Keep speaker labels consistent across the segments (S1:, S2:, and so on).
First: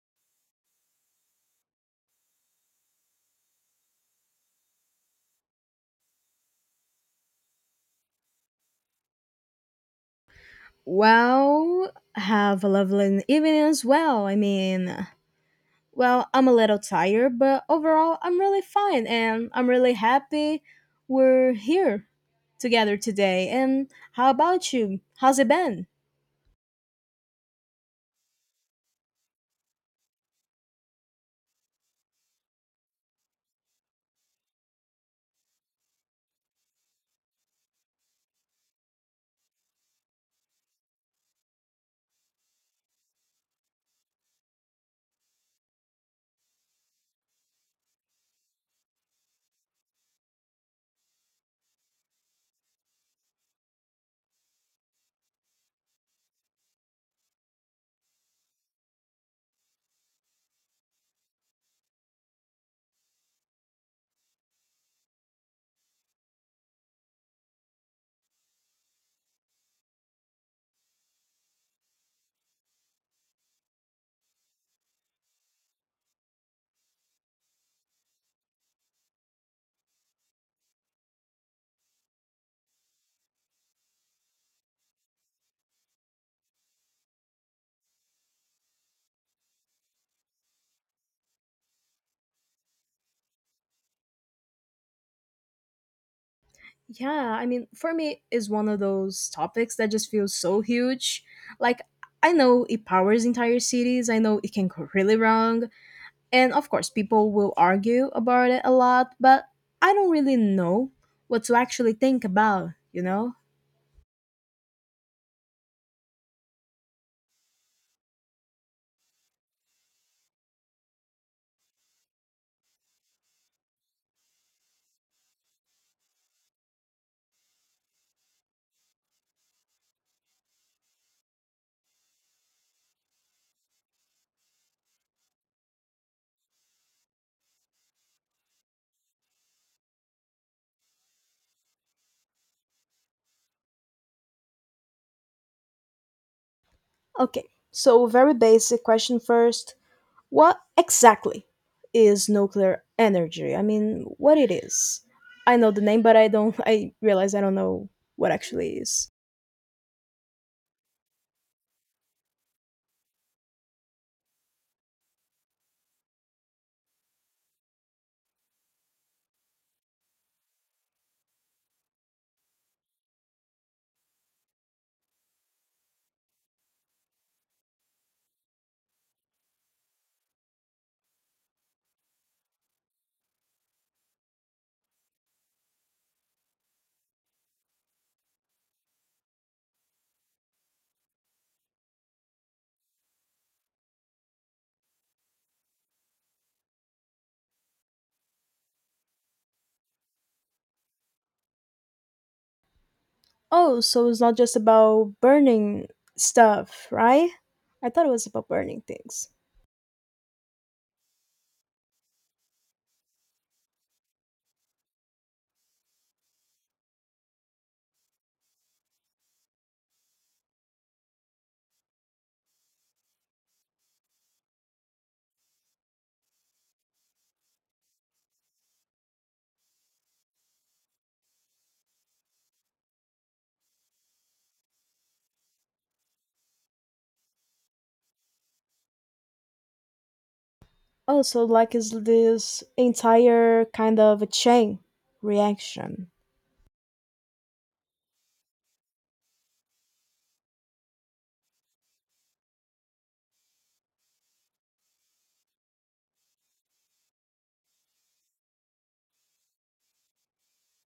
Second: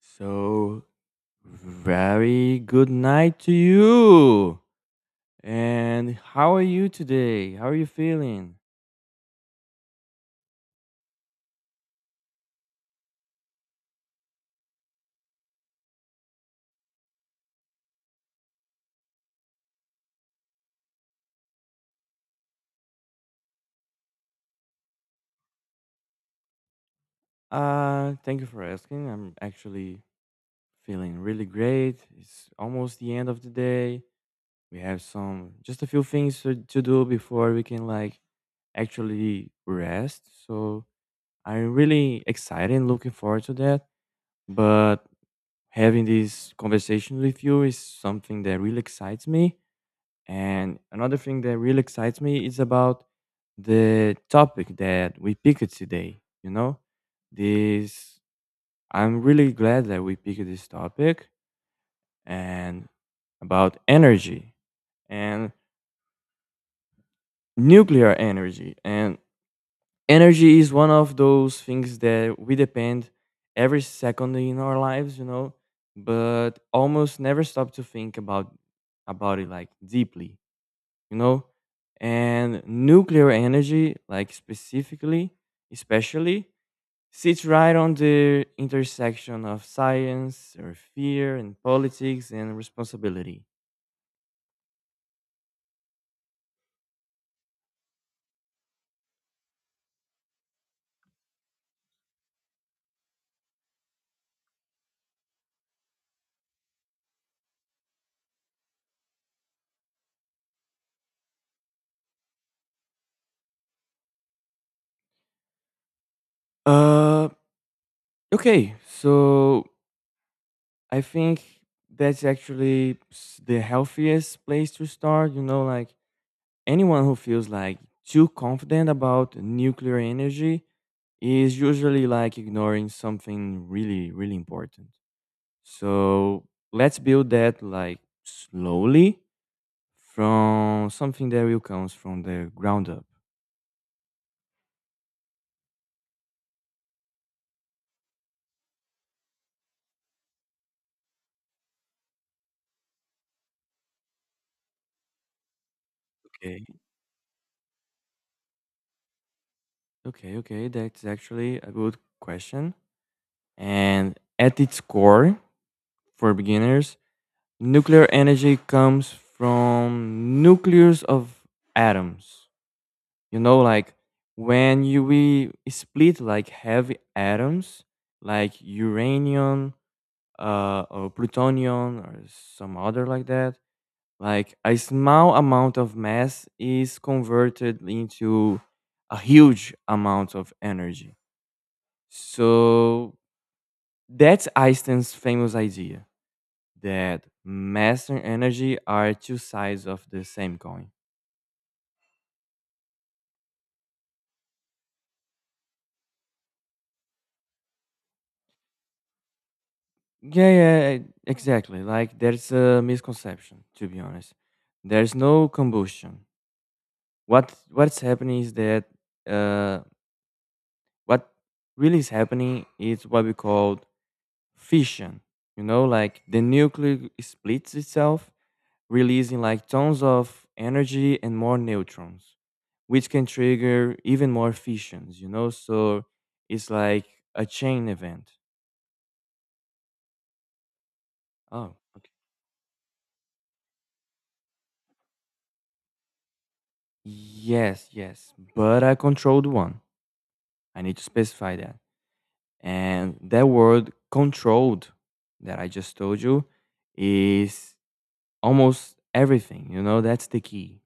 S1: So, very good night to you. And how are you today? How are you feeling?
S2: Well, have a lovely evening as well. I'm a little tired, but overall, I'm really fine and I'm really happy we're here together today. And how about you? How's it been?
S1: Thank you for asking. I'm actually feeling really great. It's almost the end of the day. We have some just a few things to do before we can like actually rest. So, I'm really excited and looking forward to that. But having this conversation with you is something that really excites me. And another thing that really excites me is about the topic that we picked today. You know, this I'm really glad that we picked this topic and about energy and nuclear energy. And energy is one of those things that we depend every second in our lives, but almost never stop to think about it like deeply you know and nuclear energy like specifically especially sits right on the intersection of science or fear and politics and responsibility.
S2: Yeah, for me, is one of those topics that just feels so huge. Like, I know it powers entire cities, I know it can go really wrong, and of course, people will argue about it a lot, but I don't really know what to actually think about, you know?
S1: uh okay, so I think that's actually the healthiest place to start, you know, like anyone who feels like too confident about nuclear energy is usually like ignoring something really really important. So let's build that like slowly from something that will comes from the ground up.
S2: Okay, so very basic question first. What exactly is nuclear energy? I mean, what it is? I know the name, but I don't.
S1: Okay.
S2: I realize I don't know what actually is.
S1: Okay, okay. That's actually a good question. And at its core, for beginners, nuclear energy comes from nucleus of atoms. You know, like when you we split like heavy atoms, like uranium, or plutonium, or some other like that. Like a small amount of mass is converted into a huge amount of energy. So that's Einstein's famous idea that mass and energy are two sides of the same coin.
S2: Oh, so it's not just about burning stuff, right? I thought it was about burning things.
S1: Yeah, yeah, exactly. Like there's a misconception, to be honest. There's no combustion. What's happening is that uh, what really is happening is what we call fission. You know, like the nucleus splits itself, releasing like tons of energy and more neutrons, which can trigger even more fissions, you know? So it's like a chain event.
S2: Oh, so like
S1: Oh,
S2: is
S1: okay.
S2: this entire kind of a chain reaction.
S1: Yes, yes, but I controlled one. I need to specify that. And that word controlled that I just told you is almost everything, you know, that's the key.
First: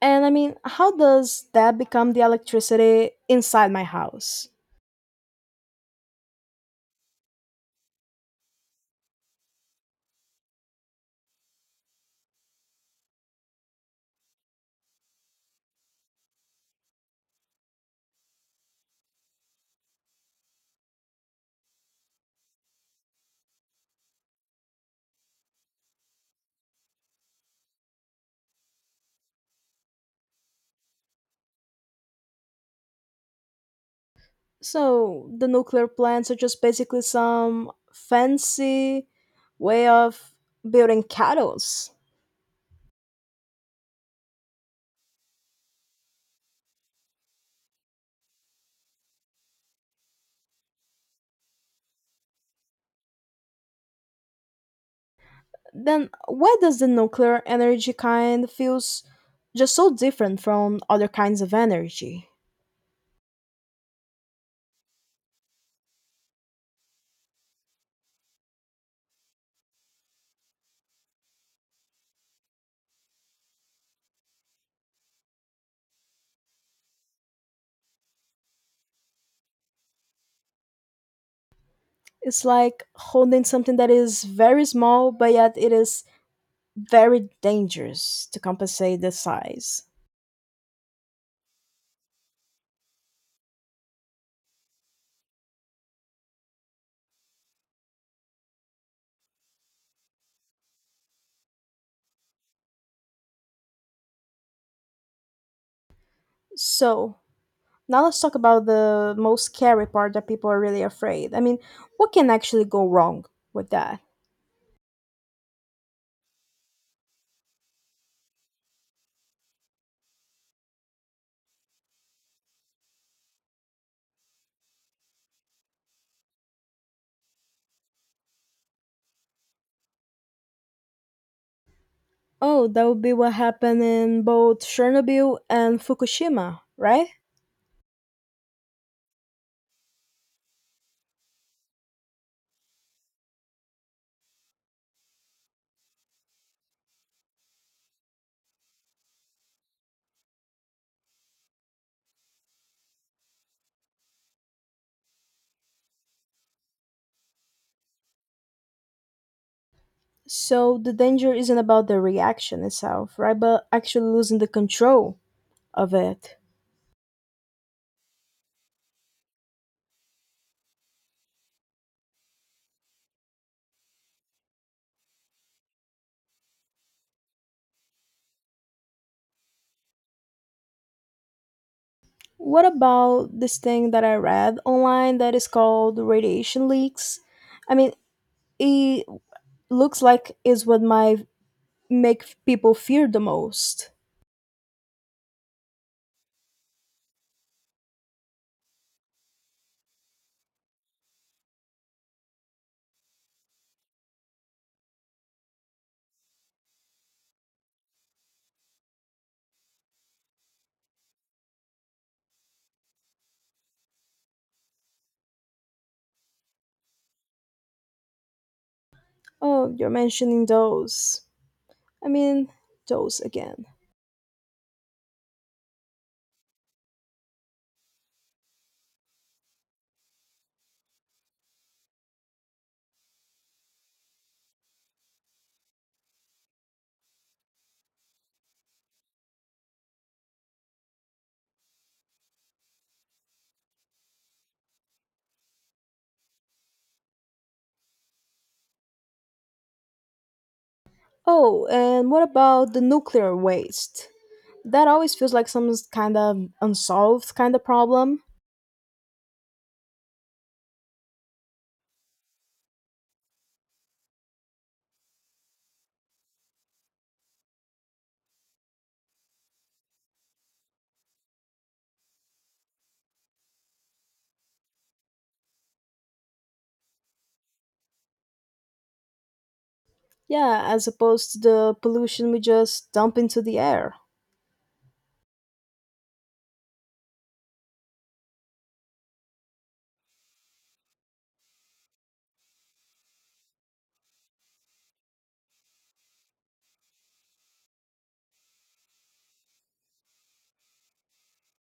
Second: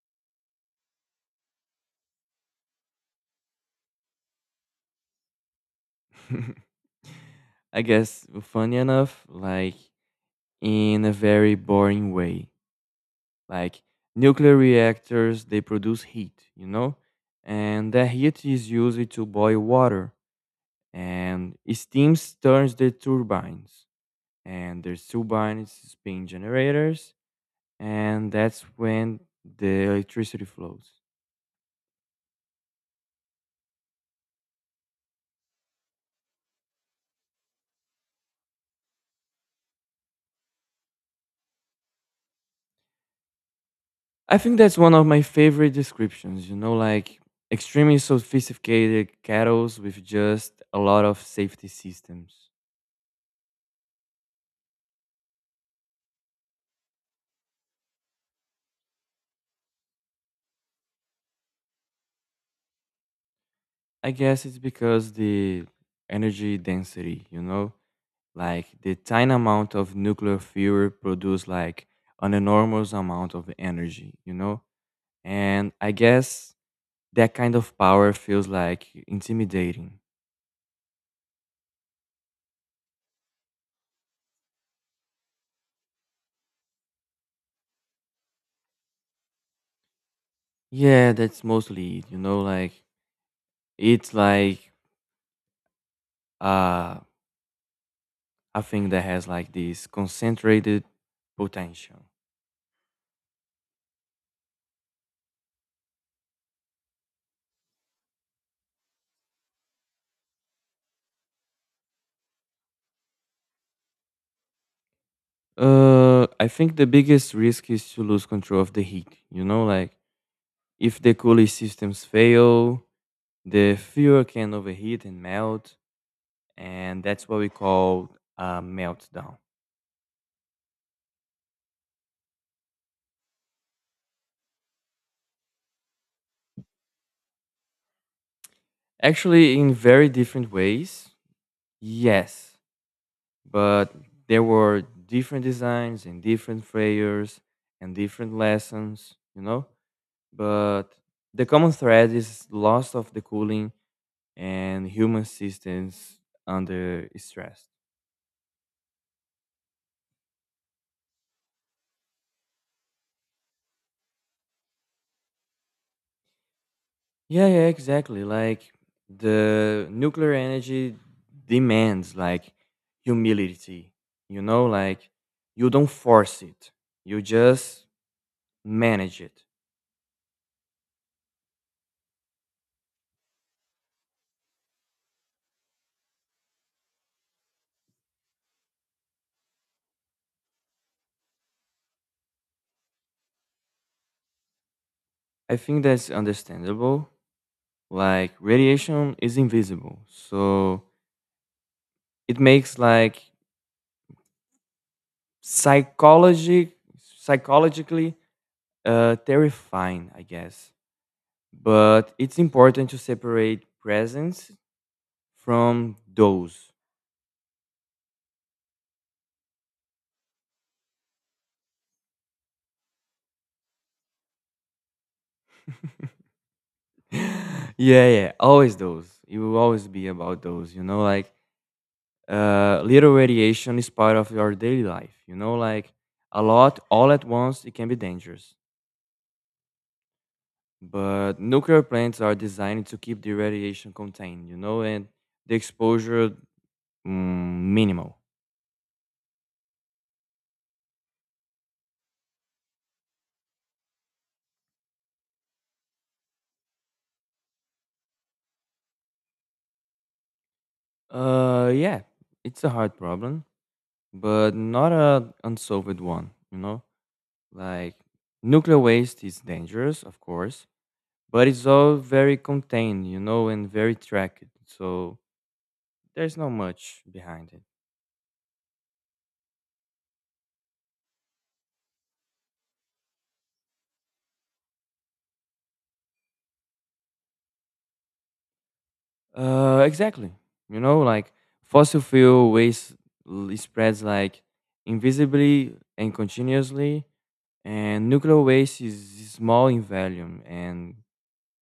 S2: And I mean, how does that become the electricity inside my house?
S1: I guess funny enough, like in a very boring way. Like nuclear reactors, they produce heat, you know? And that heat is used to boil water. And steam turns the turbines. And there's turbines spin generators. And that's when the electricity flows.
S2: So the nuclear plants are just basically some fancy way of building kettles.
S1: I think that's one of my favorite descriptions, you know, like extremely sophisticated cattles with just a lot of safety systems.
S2: Then why does the nuclear energy kind feels just so different from other kinds of energy?
S1: I guess it's because the energy density, you know, like the tiny amount of nuclear fuel produce like an enormous amount of energy, you know? And I guess that kind of power feels like intimidating.
S2: It's like holding something that is very small, but yet it is very dangerous to compensate the size.
S1: Yeah, that's mostly it, you know, like it's like uh I think that has like this concentrated potential.
S2: So, now let's talk about the most scary part that people are really afraid. I mean, what can actually go wrong with that?
S1: I think the biggest risk is to lose control of the heat. You know, like if the cooling systems fail, the fuel can overheat and melt, and that's what we call a meltdown.
S2: Oh, that would be what happened in both Chernobyl and Fukushima, right?
S1: Actually, in very different ways, yes, but there were different designs and different failures and different lessons. You know, but the common thread is loss of the cooling and human systems under stress.
S2: So, the danger isn't about the reaction itself, right? But actually losing the control of it.
S1: Yeah, yeah, exactly. Like the nuclear energy demands like humility. You know, like you don't force it. You just manage it.
S2: What about this thing that I read online that is called radiation leaks? I mean, it looks like is what my people fear the most.
S1: I think that's understandable. Like radiation is invisible. So it makes like psychology psychologically terrifying, I guess. But it's important to separate presents from those.
S2: Oh, you're mentioning those. I mean, those again.
S1: Yeah, yeah, always those. It will always be about those, you know, like little radiation is part of your daily life, you know, like a lot all at once, it can be dangerous. But nuclear plants are designed to keep the radiation contained, you know, and the exposure minimal.
S2: Oh, and what about the nuclear waste? That always feels like kind of unsolved kind of problem.
S1: Yeah, it's a hard problem but not a unsolved one, you know? Like nuclear waste is dangerous, of course, but it's all very contained, you know, and very tracked. So there's not much behind it.
S2: Yeah, as opposed to the pollution we just dump into the air.
S1: Exactly. You know, like fossil fuel waste spreads like invisibly and continuously and nuclear waste is small in volume and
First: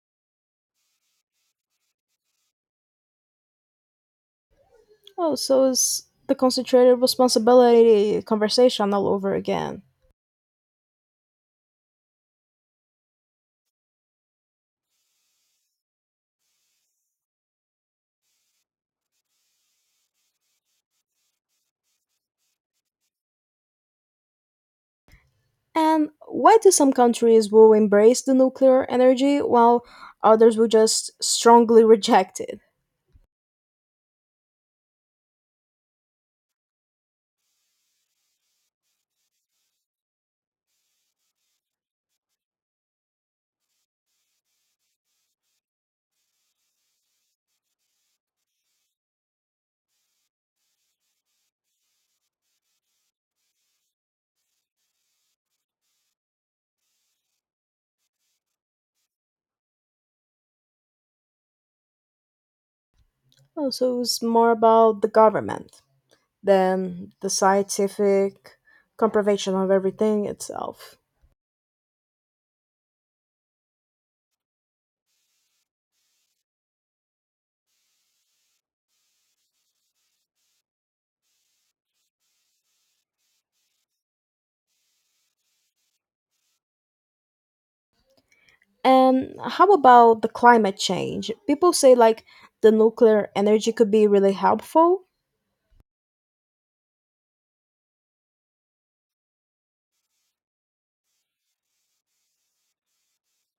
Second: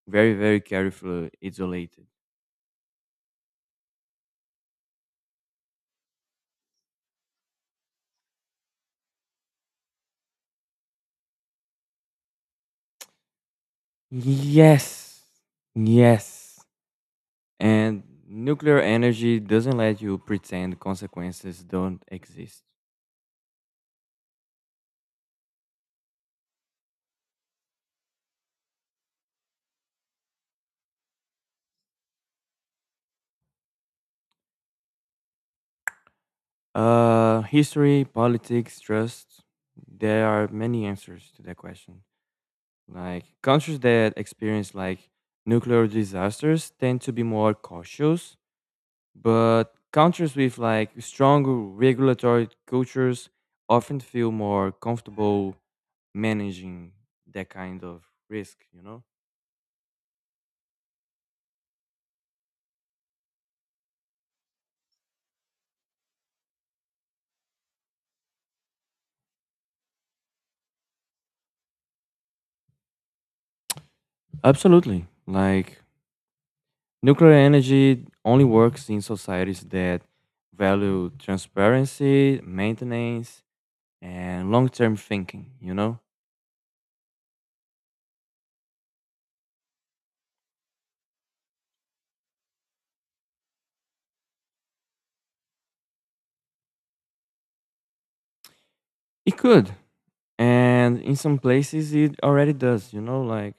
S1: very very carefully isolated.
S2: Oh, so it's the concentrated responsibility conversation all over again.
S1: Yes. Yes. And nuclear energy doesn't let you pretend consequences don't exist.
S2: And why do some countries will embrace the nuclear energy while others will just strongly reject it?
S1: History, politics, trust. There are many answers to that question. Like countries that experience like nuclear disasters tend to be more cautious, but countries with like strong regulatory cultures often feel more comfortable managing that kind of risk, you know?
S2: Oh, so it's more about the government than the scientific comproval of everything itself.
S1: Absolutely. Like nuclear energy only works in societies that value transparency, maintenance, and long term thinking, you know?
S2: And how about the climate change? People say like the nuclear energy could be really helpful.
S1: It could. And in some places, it already does, you know? Like,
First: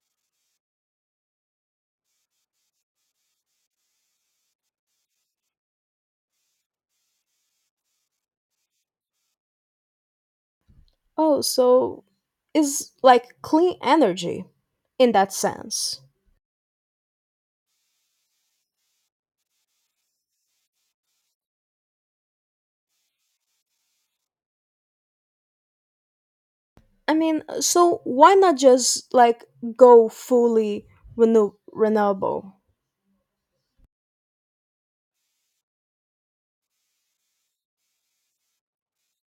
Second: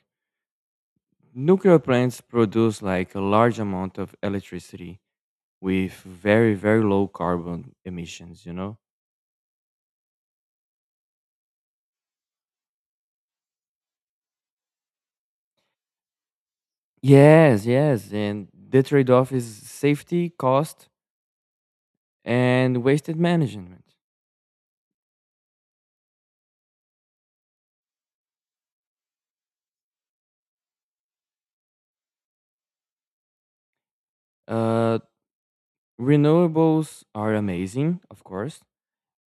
S1: nuclear plants produce like a large amount of electricity with very, very low carbon emissions, you know?
S2: Oh, so is like clean energy in that sense.
S1: Yes, yes. And the trade off is safety, cost, and wasted management.
S2: So why not just like go fully renewable?
S1: Uh, Renewables are amazing, of course,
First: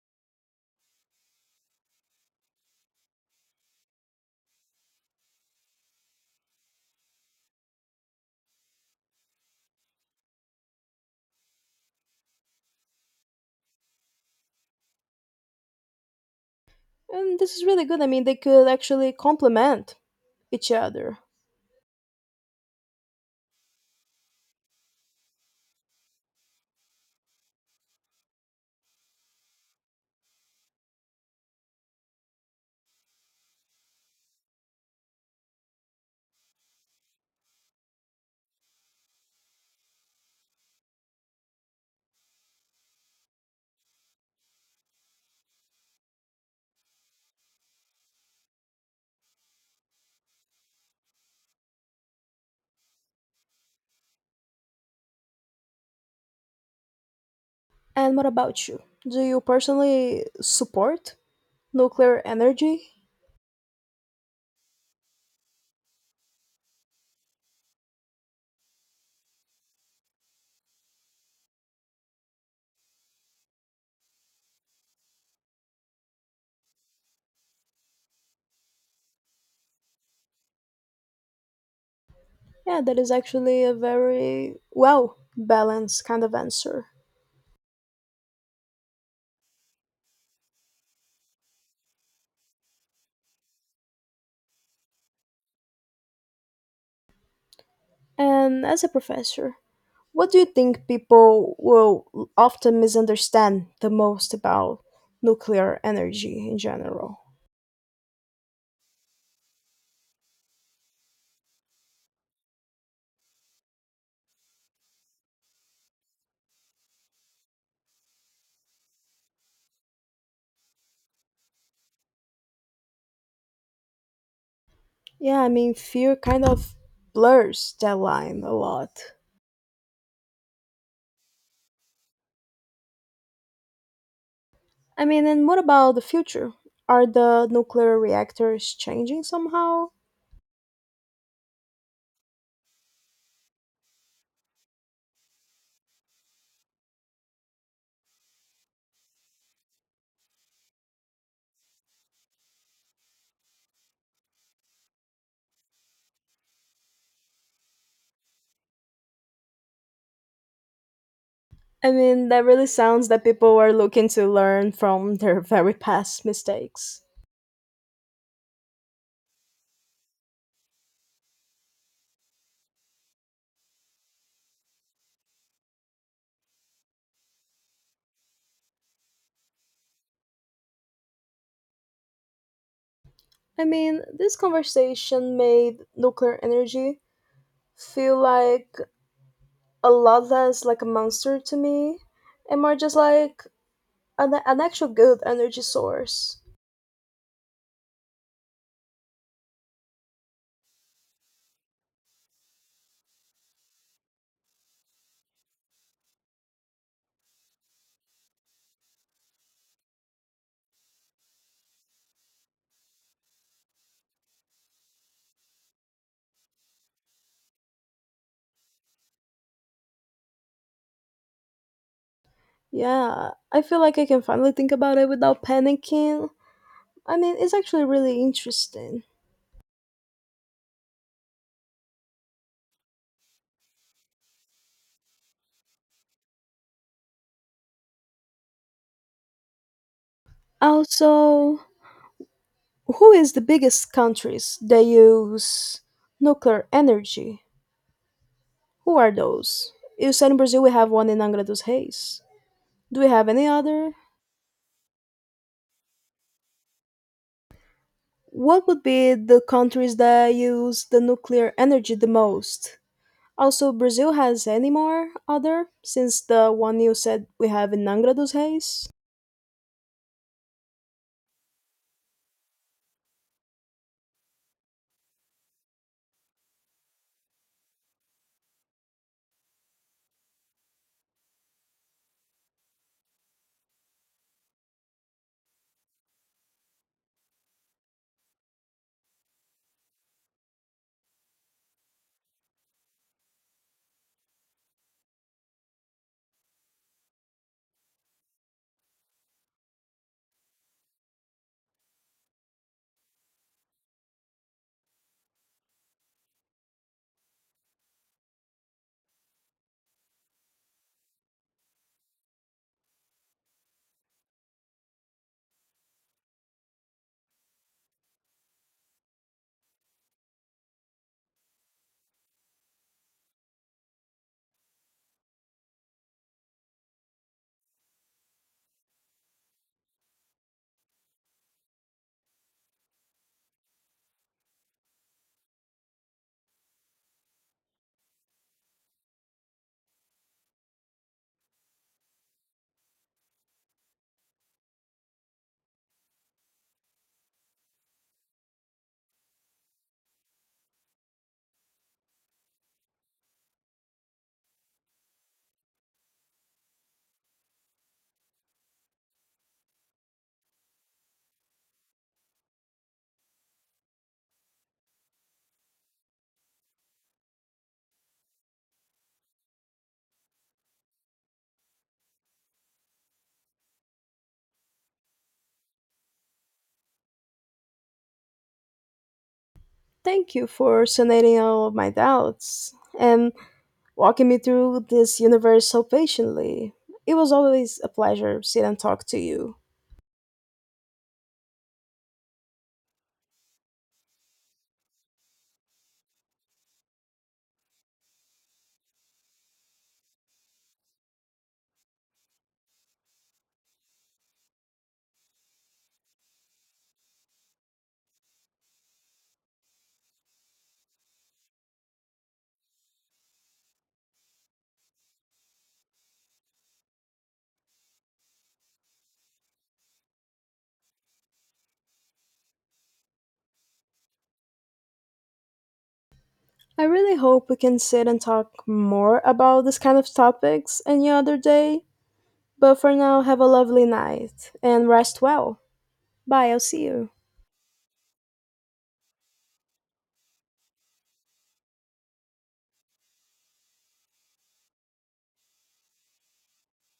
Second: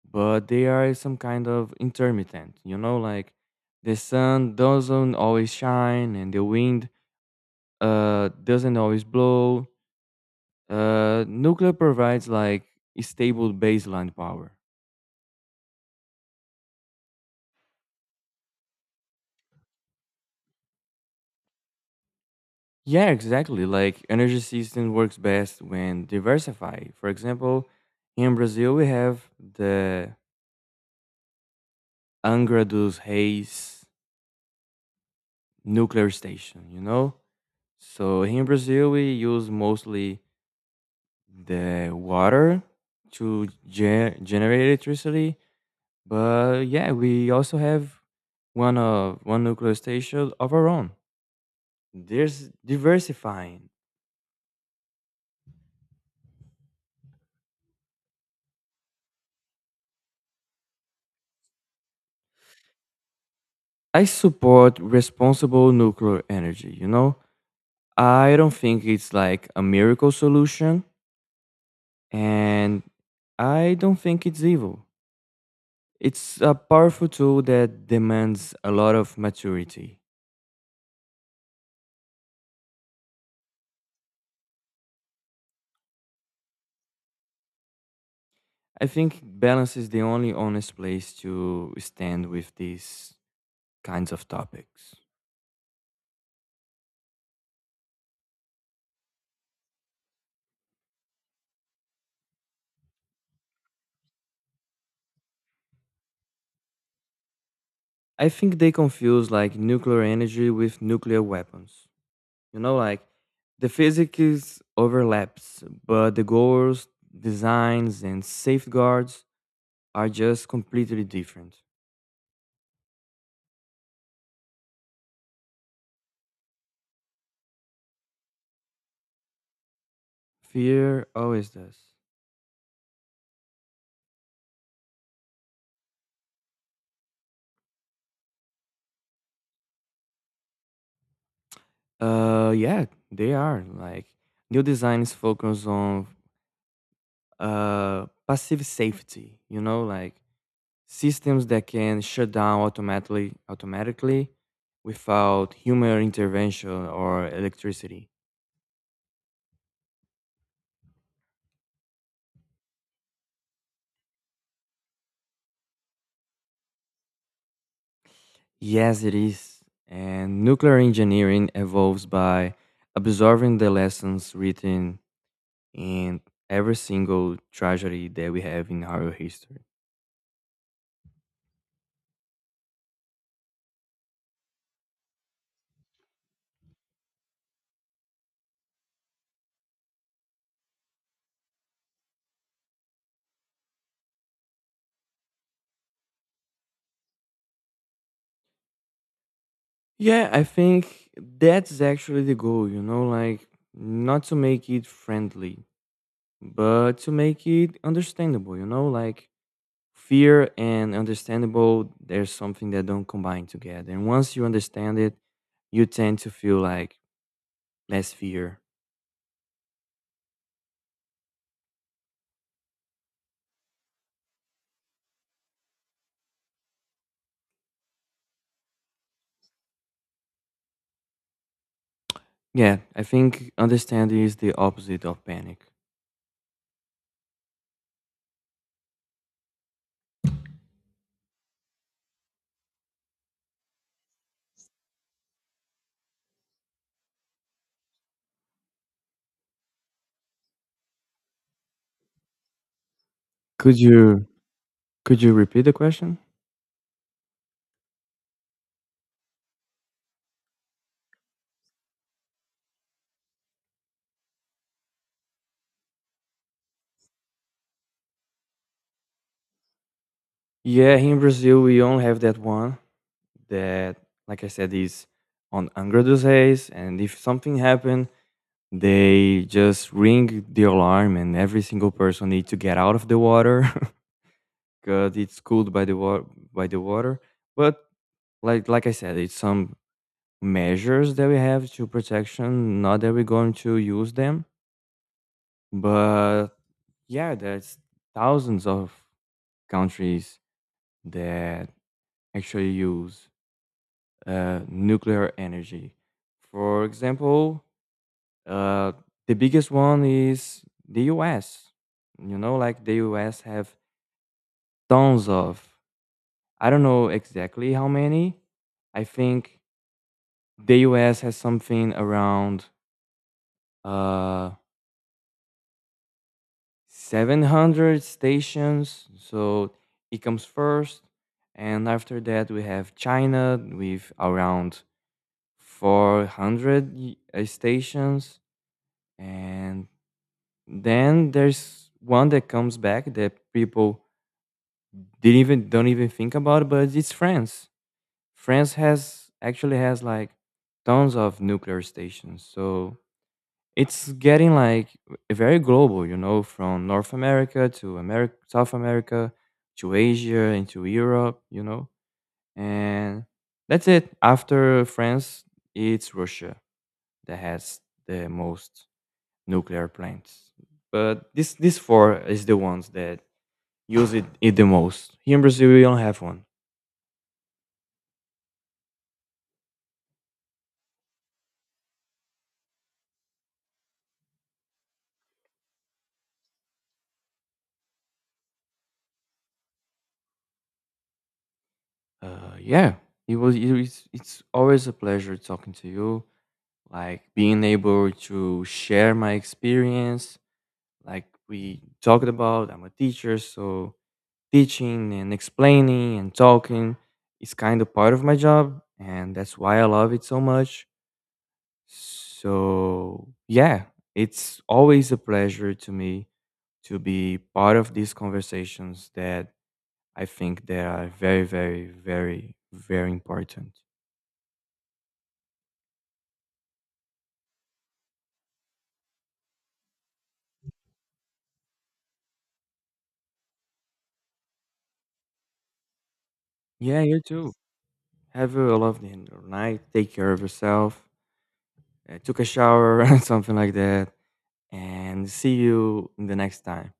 S1: but they are some kind of intermittent. You know, like the sun doesn't always shine and the wind doesn't always blow. Nuclear provides like stable baseline power.
S2: And this is really good. I mean, they could actually complement each other.
S1: Yeah, exactly. Like energy system works best when diversified. For example, in Brazil we have the Angra dos Reis nuclear station. You know, so here in Brazil, we use mostly the water to generate electricity, but yeah, we also have one of one nuclear station of our own. There's diversifying.
S2: And what about you? Do you personally support nuclear energy?
S1: I support responsible nuclear energy. You know, I don't think it's like a miracle solution, and I don't think it's evil. It's a powerful tool that demands a lot of maturity.
S2: Yeah, that is actually a very well balanced kind of answer.
S1: I think balance is the only honest place to stand with these kinds of topics.
S2: And as a professor, what do you think people will often misunderstand the most about nuclear energy in general?
S1: I think they confuse like nuclear energy with nuclear weapons. You know, like the physics overlaps, but the goals, designs, and safeguards are just completely different.
S2: Yeah, I mean, fear kind of blurs that line a lot.
S1: Fear always does.
S2: I mean, and what about the future? Are the nuclear reactors changing somehow?
S1: Yeah, they are like new designs focus on passive safety. You know, like systems that can shut down automatically without human intervention or electricity.
S2: I mean, that really sounds that people were looking to learn from their very past mistakes.
S1: Yes, it is. And nuclear engineering evolves by absorbing the lessons written in every single tragedy that we have in our history.
S2: I mean, this conversation made nuclear energy feel like a lot less like a monster to me and more just like an actual good energy source.
S1: Yeah, I think that's actually the goal, you know, like not to make it friendly, but to make it understandable, you know, like fear and understandable there's something that don't combine together and once you understand it you tend to feel like less fear.
S2: Yeah, I feel like I can finally think about it without panicking. I mean, it's actually really interesting.
S1: Yeah, I think understanding is the opposite of panic.
S2: Also, who is the biggest countries that use nuclear energy? Who are those? You said in Brazil we have one in Angra dos Reis. Do we have any
S1: could
S2: other?
S1: you could you repeat the question?
S2: What would be the countries that use the nuclear energy the most? Also, Brazil has any more other since the one you said we have in Angra dos Reis?
S1: Yeah, here in Brazil we only have that one that, like I said, is on Angra dos Reis, and if something happened they just ring the alarm and every single person need to get out of the water because it's cooled by the water. But like I said, it's some measures that we have to protection, not that we're going to use them. But yeah, there's thousands of countries that actually use nuclear energy. For example, uh, the biggest one is the US, you know, like the US have tons of. I don't know exactly how many. I think the US has something around uh, 700 stations, so it comes first. And after that, we have China with around 400 stations. And then there's one that comes back that people didn't even don't even think about, but it's France. France has actually has like tons of nuclear stations. So it's getting like very global, you know, from North America to America, South America to Asia and to Europe, you know, and that's it. After France, it's Russia that has the most nuclear plants, but this four is the ones that use it the most. Here in Brazil, we don't have one.
S2: Thank you for sanating all of my doubts and walking me through this universe so patiently. It was always a pleasure to sit and talk to you.
S1: Yeah, it was it's always a pleasure talking to you, like being able to share my experience, like we talked about, I'm a teacher, so teaching and explaining and talking is kind of part of my job and that's why I love it so much. So yeah, it's always a pleasure to me to be part of these conversations that I think they are very very very very important.
S2: I really hope we can sit and talk more about this kind of topics any other day. But for now, have a lovely night and rest well. Bye, I'll see
S1: Yeah,
S2: you.
S1: you too. Have a lovely night, take care of yourself. Took a shower and something like that. And see you in the next time.